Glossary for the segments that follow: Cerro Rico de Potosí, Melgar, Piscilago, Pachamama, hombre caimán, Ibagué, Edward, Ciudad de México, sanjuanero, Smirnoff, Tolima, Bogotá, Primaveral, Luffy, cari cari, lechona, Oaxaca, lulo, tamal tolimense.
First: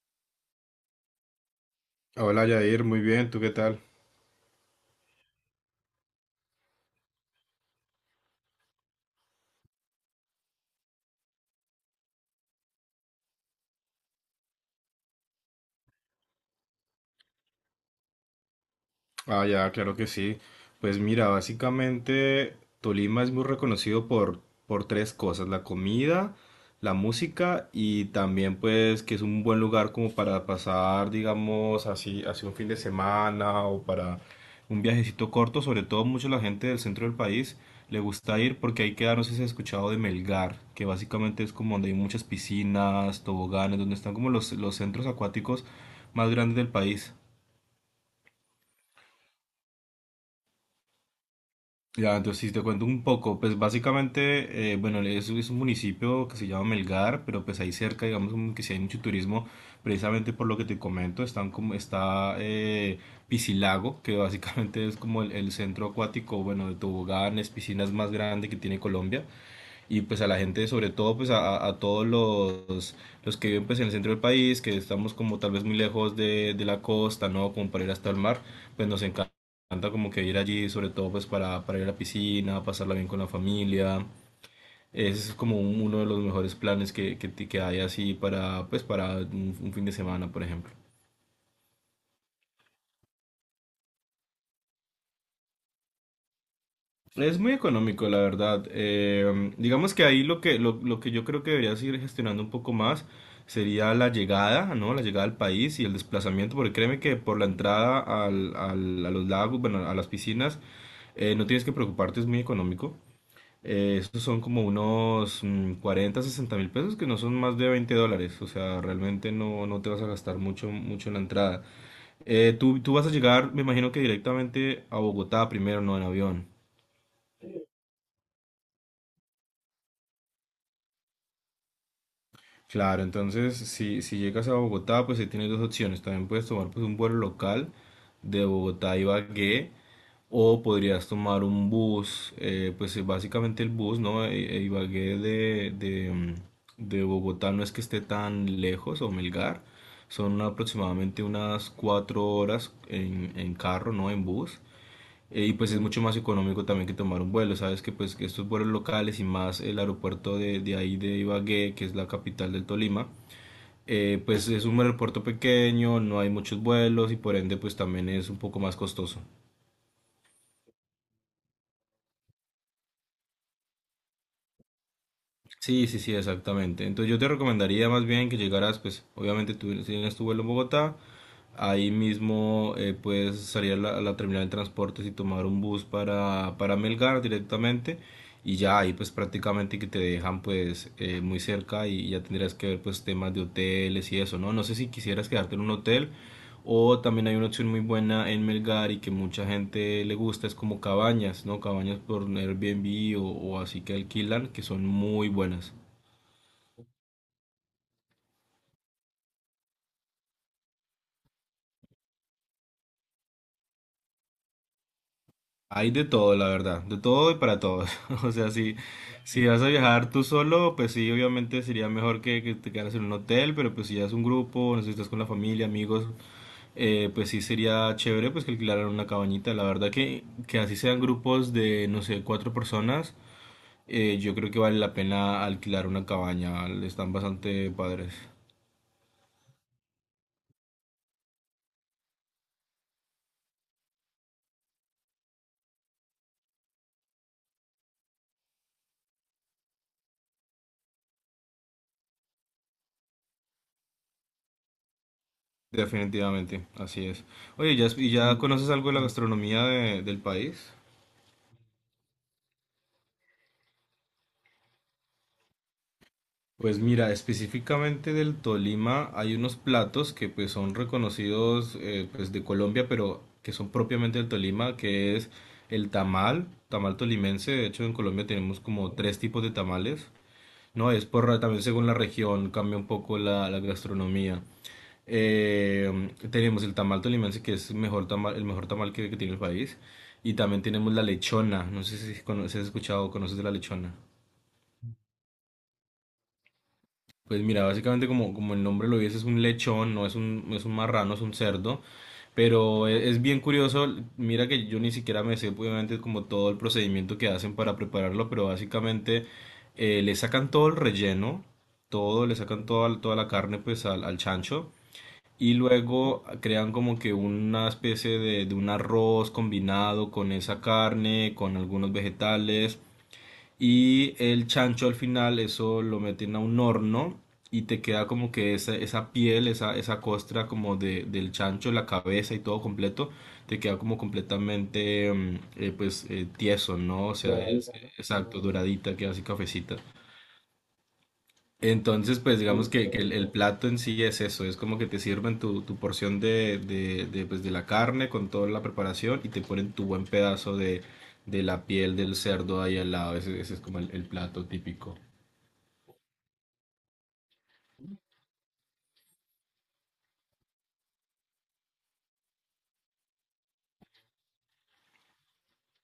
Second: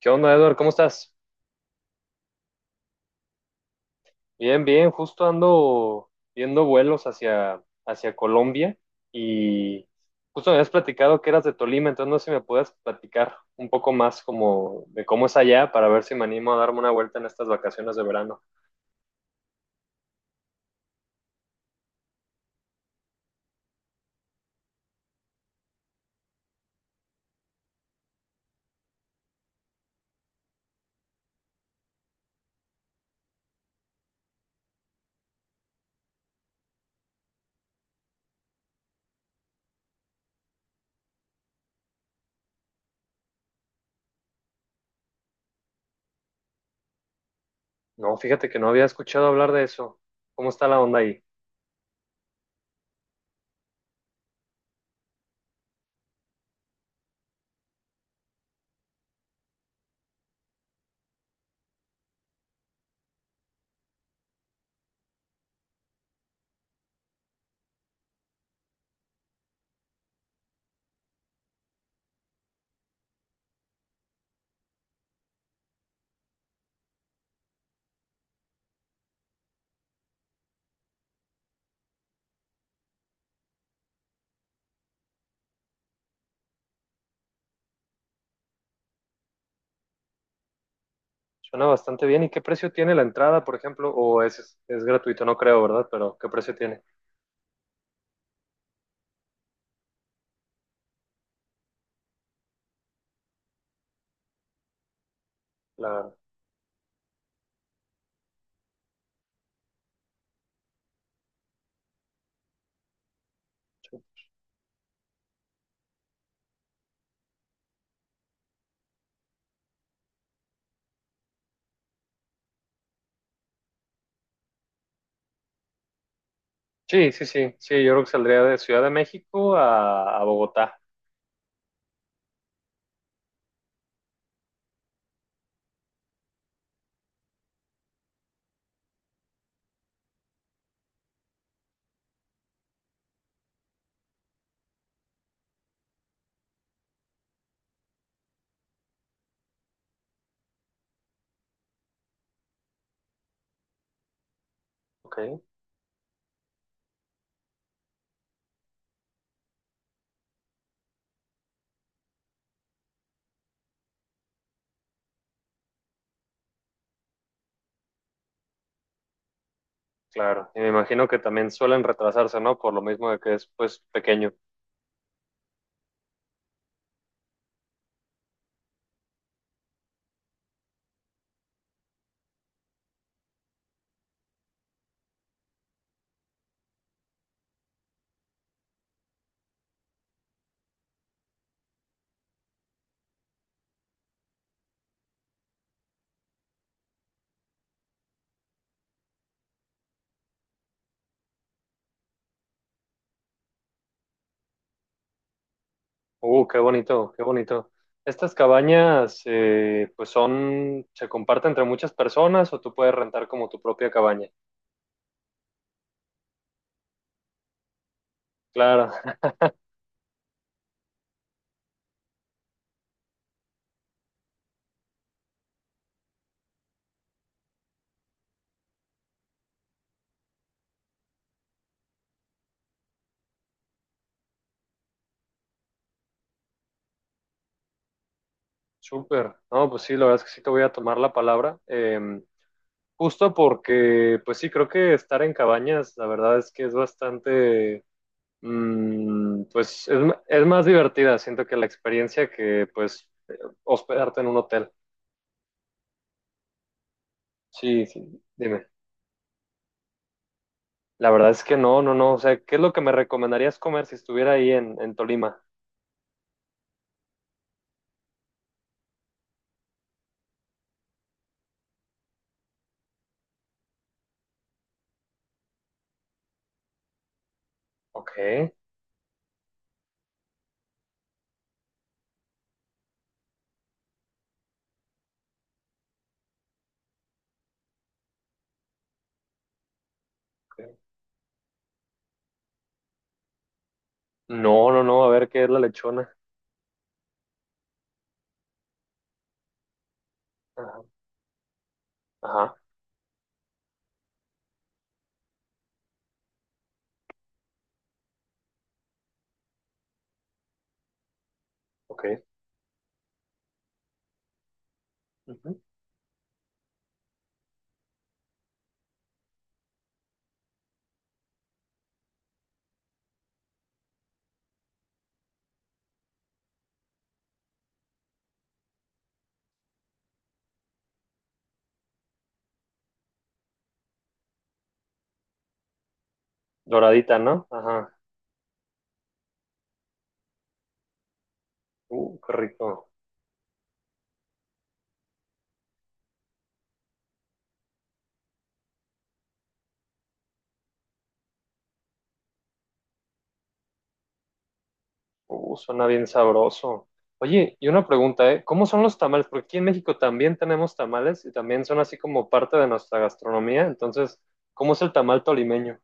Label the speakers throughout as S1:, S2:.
S1: ¿Qué onda, Edward? ¿Cómo estás?
S2: Hola Yair, muy bien, ¿tú qué tal?
S1: Bien, bien. Justo ando viendo vuelos hacia, hacia Colombia y justo me habías platicado que eras de Tolima, entonces no sé si me puedes platicar un poco más como de cómo es allá para ver si me animo a darme una vuelta en estas vacaciones de verano.
S2: Ah, ya, claro que sí. Pues mira, básicamente Tolima es muy reconocido por tres cosas, la comida, la música y también pues que es un buen lugar como para pasar, digamos, así, así un fin de semana o para un viajecito corto, sobre todo mucho la gente del centro del país le gusta ir porque ahí queda, no sé si has escuchado de Melgar, que básicamente es como donde hay muchas piscinas, toboganes, donde están como los centros acuáticos más grandes del país.
S1: No, fíjate que no había escuchado hablar de eso. ¿Cómo está la onda ahí?
S2: Ya, entonces si te cuento un poco, pues básicamente, bueno, es un municipio que se llama Melgar, pero pues ahí cerca, digamos, como que si hay mucho turismo, precisamente por lo que te comento, están como, está Piscilago, que básicamente es como el centro acuático, bueno, de toboganes, piscinas más grande que tiene Colombia, y pues a la gente, sobre todo pues a todos los, que viven pues en el centro del país, que estamos como tal vez muy lejos de la costa, ¿no? Como para ir hasta el mar, pues nos encanta como que ir allí, sobre todo pues para ir a la piscina, pasarla bien con la familia. Es como un, uno de los mejores planes que hay así para, pues, para un fin de semana, por ejemplo.
S1: Suena bastante bien. ¿Y qué precio tiene la entrada, por ejemplo? ¿O es gratuito? No creo, ¿verdad? Pero ¿qué precio tiene?
S2: Es muy económico, la verdad. Digamos que ahí lo que yo creo que debería seguir gestionando un poco más sería la llegada, ¿no? La llegada al país y el
S1: La...
S2: desplazamiento, porque créeme que por la entrada a los lagos, bueno, a las piscinas, no tienes que preocuparte, es muy económico. Estos son como unos 40, 60 mil pesos, que no son más de 20 dólares, o sea, realmente no te vas a gastar mucho, mucho en la entrada. Tú vas a llegar, me imagino que directamente a Bogotá primero, no en avión.
S1: Sí, sí, sí. Sí, yo creo que saldría de Ciudad de México a Bogotá.
S2: Claro, entonces si llegas a Bogotá, pues ahí tienes dos opciones. También puedes tomar pues un vuelo local de Bogotá a Ibagué, o podrías tomar un bus, pues básicamente el bus, ¿no? Ibagué de Bogotá no es que esté tan lejos o Melgar, son aproximadamente unas 4 horas en carro, ¿no? En bus.
S1: Ok.
S2: Y pues es mucho más económico también que tomar un vuelo, sabes que pues que estos vuelos locales, y más el aeropuerto de ahí de Ibagué, que es la capital del Tolima, pues es un aeropuerto pequeño, no hay muchos vuelos y por ende pues también es un poco más costoso.
S1: Claro, y me imagino que también suelen retrasarse, ¿no? Por lo mismo de que es, pues, pequeño.
S2: Sí, sí, sí, exactamente. Entonces yo te recomendaría más bien que llegaras, pues obviamente tú si tienes tu vuelo en Bogotá, ahí mismo puedes salir a a la terminal de transportes y tomar un bus para Melgar directamente, y ya ahí pues prácticamente que te dejan pues muy cerca, y ya tendrías que ver pues temas de hoteles y eso, ¿no? No sé si quisieras quedarte en un hotel o también hay una opción muy buena en Melgar y que mucha gente le gusta, es como cabañas, ¿no? Cabañas por Airbnb, o así que alquilan, que son muy buenas.
S1: Qué bonito, qué bonito. Estas cabañas, pues, son, se comparten entre muchas personas o tú puedes rentar como tu propia cabaña.
S2: Hay de todo, la verdad, de todo y para todos. O sea, si,
S1: Claro,
S2: si vas a viajar tú solo, pues sí, obviamente sería mejor que te quedaras en un hotel, pero pues si ya es un grupo, no sé si estás con la familia, amigos, pues sí sería chévere pues que alquilaran una cabañita. La verdad que así sean grupos de, no sé, cuatro personas. Yo creo que vale la pena alquilar una cabaña, están bastante padres.
S1: súper. No, pues sí, la verdad es que sí te voy a tomar la palabra. Justo porque, pues sí, creo que estar en cabañas, la verdad es que es bastante, mm, pues, es más divertida, siento que la experiencia que, pues, hospedarte en un hotel.
S2: Definitivamente, así es. Oye,
S1: Sí,
S2: ¿ya, y
S1: sí,
S2: ya
S1: dime.
S2: conoces algo de la gastronomía de- del país?
S1: La verdad es que no, no, no. O sea, ¿qué es lo que me recomendarías comer si estuviera ahí en Tolima?
S2: Pues mira, específicamente del Tolima hay unos platos que pues son reconocidos pues de Colombia, pero que son propiamente del Tolima, que es el tamal tolimense. De hecho, en
S1: Ok.
S2: Colombia tenemos como tres tipos de tamales. No, es también según la región cambia un poco la gastronomía. Eh, Tenemos el tamal tolimense, que es el mejor tamal que tiene el país. Y también
S1: Ok.
S2: tenemos la lechona. No sé si has escuchado o conoces de la lechona.
S1: No, no, no. A ver, ¿qué es la lechona?
S2: Pues mira, básicamente como el nombre lo dice, es un lechón, no es un, no es un
S1: Ajá.
S2: marrano, es un cerdo.
S1: Ajá.
S2: Pero es bien curioso, mira que yo ni siquiera me sé obviamente como todo el procedimiento que hacen para prepararlo, pero básicamente le sacan todo el relleno,
S1: Ok.
S2: todo, le sacan toda, la carne pues al chancho. Y
S1: Ujú.
S2: luego crean como que una especie de un arroz combinado con esa carne, con algunos vegetales. Y el chancho al final, eso lo meten a un horno, y te queda como que esa, piel, esa costra como del chancho, la cabeza y todo completo, te queda como completamente pues tieso, ¿no? O
S1: Doradita, ¿no?
S2: sea, doradita,
S1: Ajá.
S2: exacto, doradita, queda así cafecita. Entonces,
S1: Qué
S2: pues digamos
S1: rico.
S2: que el plato en sí es eso, es como que te sirven tu porción de la carne con toda la preparación, y te ponen tu buen pedazo de la piel del cerdo ahí al lado, ese, es como el plato típico.
S1: Suena bien sabroso. Oye, y una pregunta, ¿eh? ¿Cómo son los tamales? Porque aquí en México también tenemos tamales y también son así como parte de nuestra gastronomía. Entonces, ¿cómo es el tamal tolimeño?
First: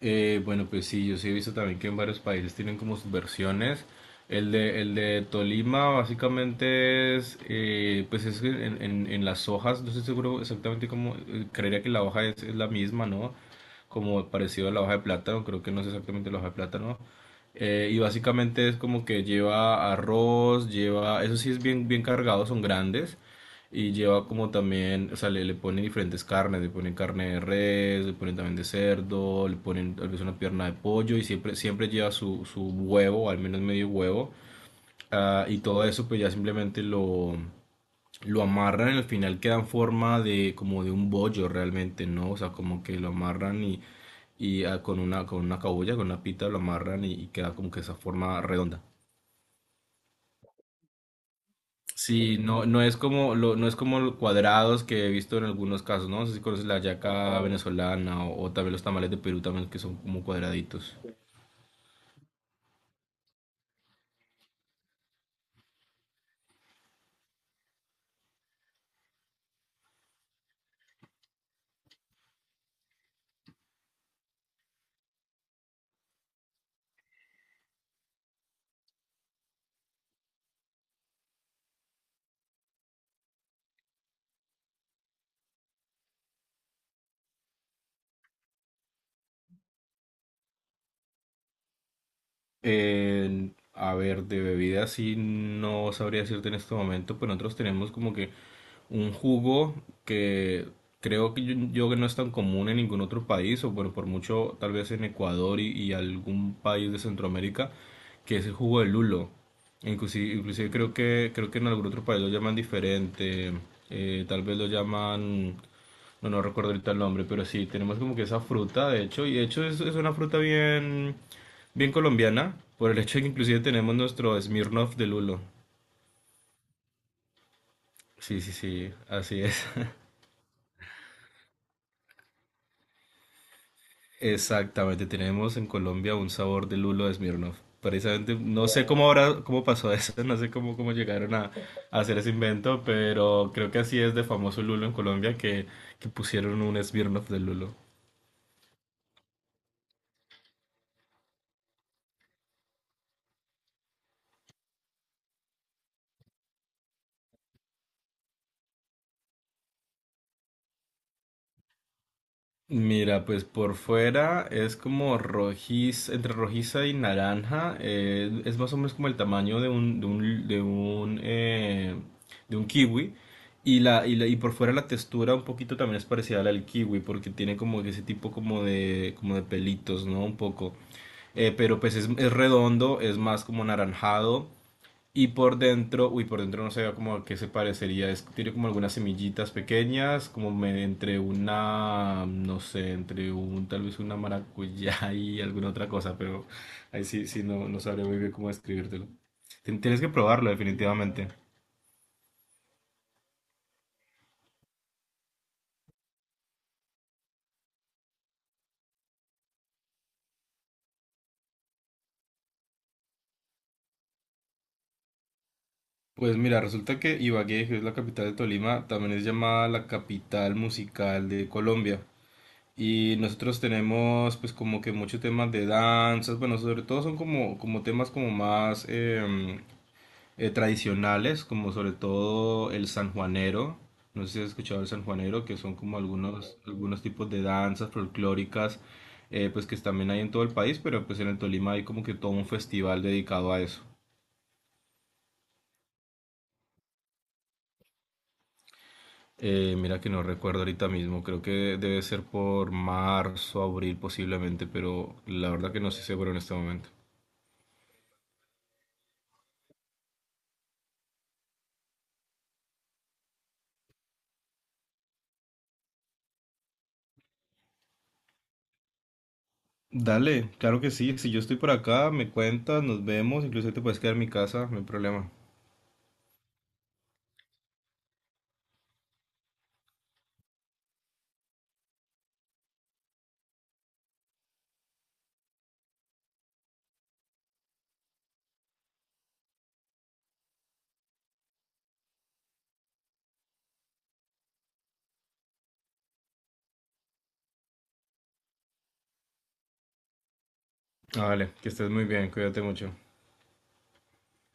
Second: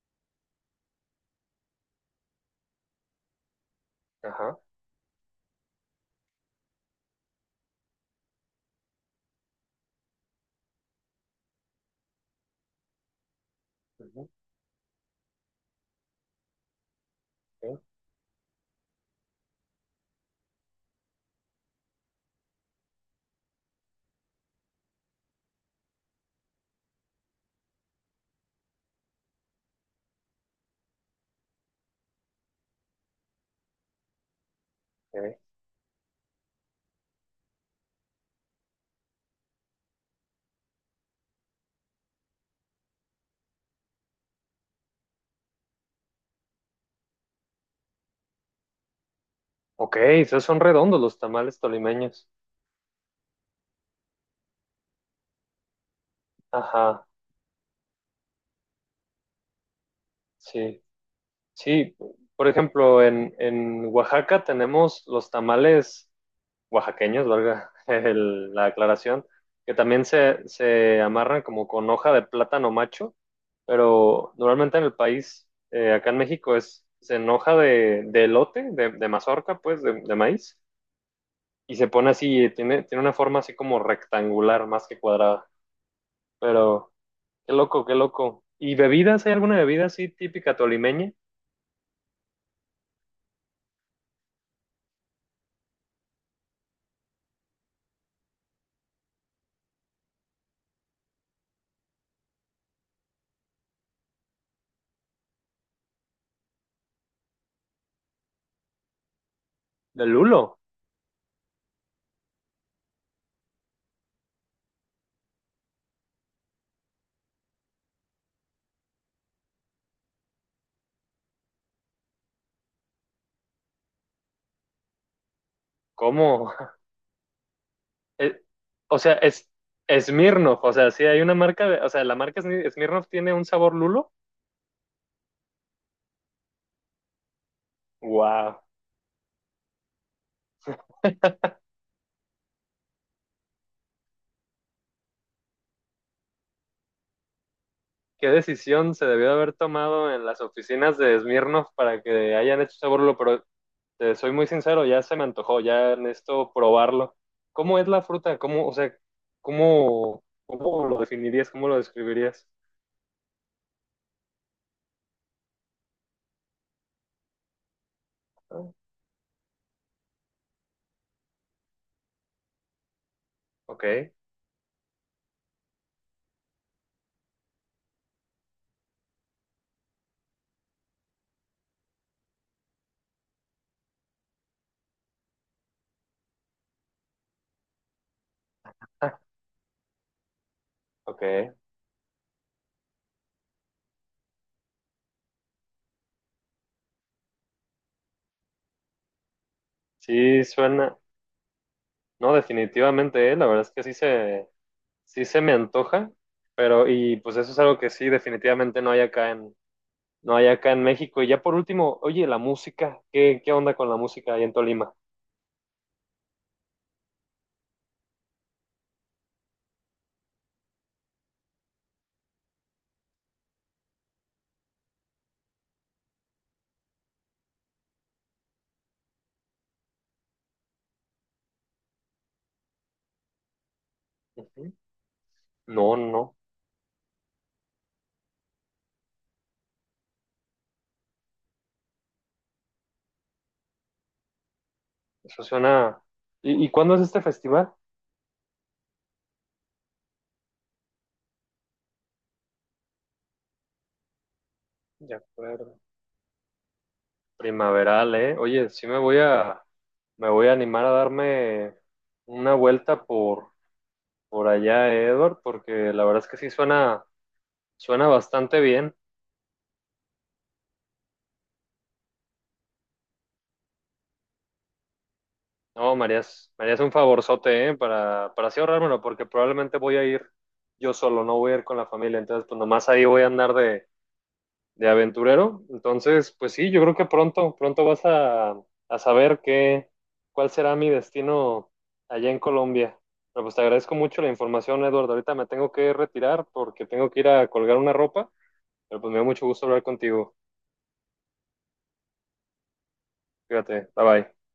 S2: Bueno, pues sí, yo sí he visto también que en varios países tienen como sus versiones.
S1: Ajá.
S2: El de Tolima básicamente es que en, en las hojas, no estoy seguro exactamente cómo, creería que la hoja es la misma, ¿no?
S1: Ujú.
S2: Como parecido a la hoja de plátano, creo que no es exactamente la hoja de plátano.
S1: Ok,
S2: Y básicamente es como que lleva arroz, eso sí es bien, bien cargado, son grandes. Y lleva como también, o sea, le, pone diferentes carnes, le ponen carne de res, le ponen también de cerdo, le ponen tal vez una pierna de pollo, y siempre, siempre lleva su, huevo, al menos medio huevo. Ah,
S1: ok.
S2: y todo eso pues ya simplemente lo amarran, y al final queda en forma de como de un bollo realmente, ¿no? O sea, como que lo amarran y con con una cabulla, con una pita lo amarran y queda como que esa forma redonda.
S1: Ok, esos son redondos los tamales tolimeños.
S2: Sí, no, no es como los cuadrados que he visto en algunos casos, ¿no? No sé si conoces la
S1: Ajá,
S2: yaca venezolana, o también los tamales de Perú también, que son como
S1: sí,
S2: cuadraditos.
S1: sí. Por ejemplo, en Oaxaca tenemos los tamales oaxaqueños, valga la aclaración, que también se amarran como con hoja de plátano macho, pero normalmente en el país, acá en México, es en hoja de elote, de mazorca, pues, de maíz, y se pone así, tiene, tiene una forma así como rectangular más que cuadrada. Pero, qué loco, qué loco. ¿Y bebidas? ¿Hay alguna bebida así típica tolimeña?
S2: A ver, de bebida sí no sabría decirte en este momento, pero nosotros tenemos como que un jugo que creo que yo, que no es tan común en ningún otro país, o bueno, por mucho tal vez en Ecuador y, algún país de Centroamérica, que es el jugo de lulo.
S1: Del
S2: Inclusive,
S1: lulo.
S2: inclusive creo que en algún otro país lo llaman diferente, tal vez lo llaman... No, no recuerdo ahorita el nombre, pero sí, tenemos como que esa fruta, de hecho, y de hecho es una fruta bien colombiana, por el hecho de que inclusive tenemos nuestro Smirnoff de lulo.
S1: ¿Cómo?
S2: Sí,
S1: Eh,
S2: sí, sí,
S1: o sea,
S2: así
S1: es
S2: es.
S1: Smirnoff, o sea, sí hay una marca, o sea, la marca Smirnoff tiene un sabor lulo.
S2: Exactamente, tenemos en Colombia un sabor de lulo de Smirnoff. Precisamente,
S1: Wow.
S2: no sé cómo ahora, cómo pasó eso, no sé cómo, llegaron a hacer ese invento, pero creo que así es de famoso lulo en Colombia que pusieron un Smirnoff de lulo.
S1: ¿Qué decisión se debió de haber tomado en las oficinas de Smirnoff para que hayan hecho sabor lulo? Pero te soy muy sincero, ya se me antojó, ya necesito probarlo. ¿Cómo es la fruta? ¿Cómo, o sea, cómo, cómo lo definirías? ¿Cómo lo describirías?
S2: Mira, pues por fuera es como entre rojiza y naranja, es
S1: Ah,
S2: más o menos como el tamaño de un kiwi. Y,
S1: ok,
S2: la, y, la- y por fuera la textura un poquito también es parecida a la del kiwi, porque tiene como ese tipo como de, pelitos, ¿no? Un poco. Pero pues es redondo, es más como anaranjado. Y por dentro, uy, por dentro no sé como a qué se parecería. Tiene como algunas semillitas pequeñas,
S1: ok.
S2: no sé, tal vez una maracuyá y alguna otra cosa, pero ahí sí, sí, no sabré muy bien cómo describírtelo. Tienes que
S1: Sí,
S2: probarlo,
S1: suena.
S2: definitivamente.
S1: No, definitivamente, la verdad es que sí se me antoja, pero y pues eso es algo que sí definitivamente no hay acá en no hay acá en México. Y ya por último, oye, la música, ¿qué, qué onda con la música ahí en Tolima?
S2: Pues mira, resulta que Ibagué, que es la capital de Tolima, también es llamada la capital musical de Colombia. Y nosotros tenemos pues como que muchos temas de danzas, bueno, sobre todo son como temas como más, tradicionales, como sobre todo el sanjuanero. No sé si has
S1: Ujú.
S2: escuchado el sanjuanero, que son
S1: No,
S2: como
S1: no,
S2: algunos, tipos de danzas folclóricas, pues que también hay en todo el país, pero pues en el Tolima hay como que todo un festival dedicado a eso.
S1: eso suena. ¿Y cuándo es este festival?
S2: Mira que no recuerdo ahorita mismo, creo que debe ser por marzo, abril posiblemente, pero
S1: De
S2: la verdad
S1: acuerdo.
S2: que no estoy seguro en este momento.
S1: Primaveral, ¿eh? Oye, sí me voy a animar a darme una vuelta por allá, ¿eh, Edward? Porque la verdad es que sí suena bastante bien.
S2: Dale, claro que sí, si yo estoy por acá, me cuentas, nos vemos, incluso te puedes quedar en mi casa, no hay problema.
S1: No, Marías, Marías un favorzote, ¿eh? Para así ahorrármelo, porque probablemente voy a ir yo solo, no voy a ir con la familia, entonces pues nomás ahí voy a andar de aventurero. Entonces, pues sí, yo creo que pronto, pronto vas a saber qué, cuál será mi destino allá en Colombia. Pero pues te agradezco mucho la información, Eduardo. Ahorita me tengo que retirar porque tengo que ir a colgar una ropa, pero pues me da mucho gusto hablar contigo.
S2: Vale, que estés muy bien, cuídate mucho.
S1: Fíjate, bye bye.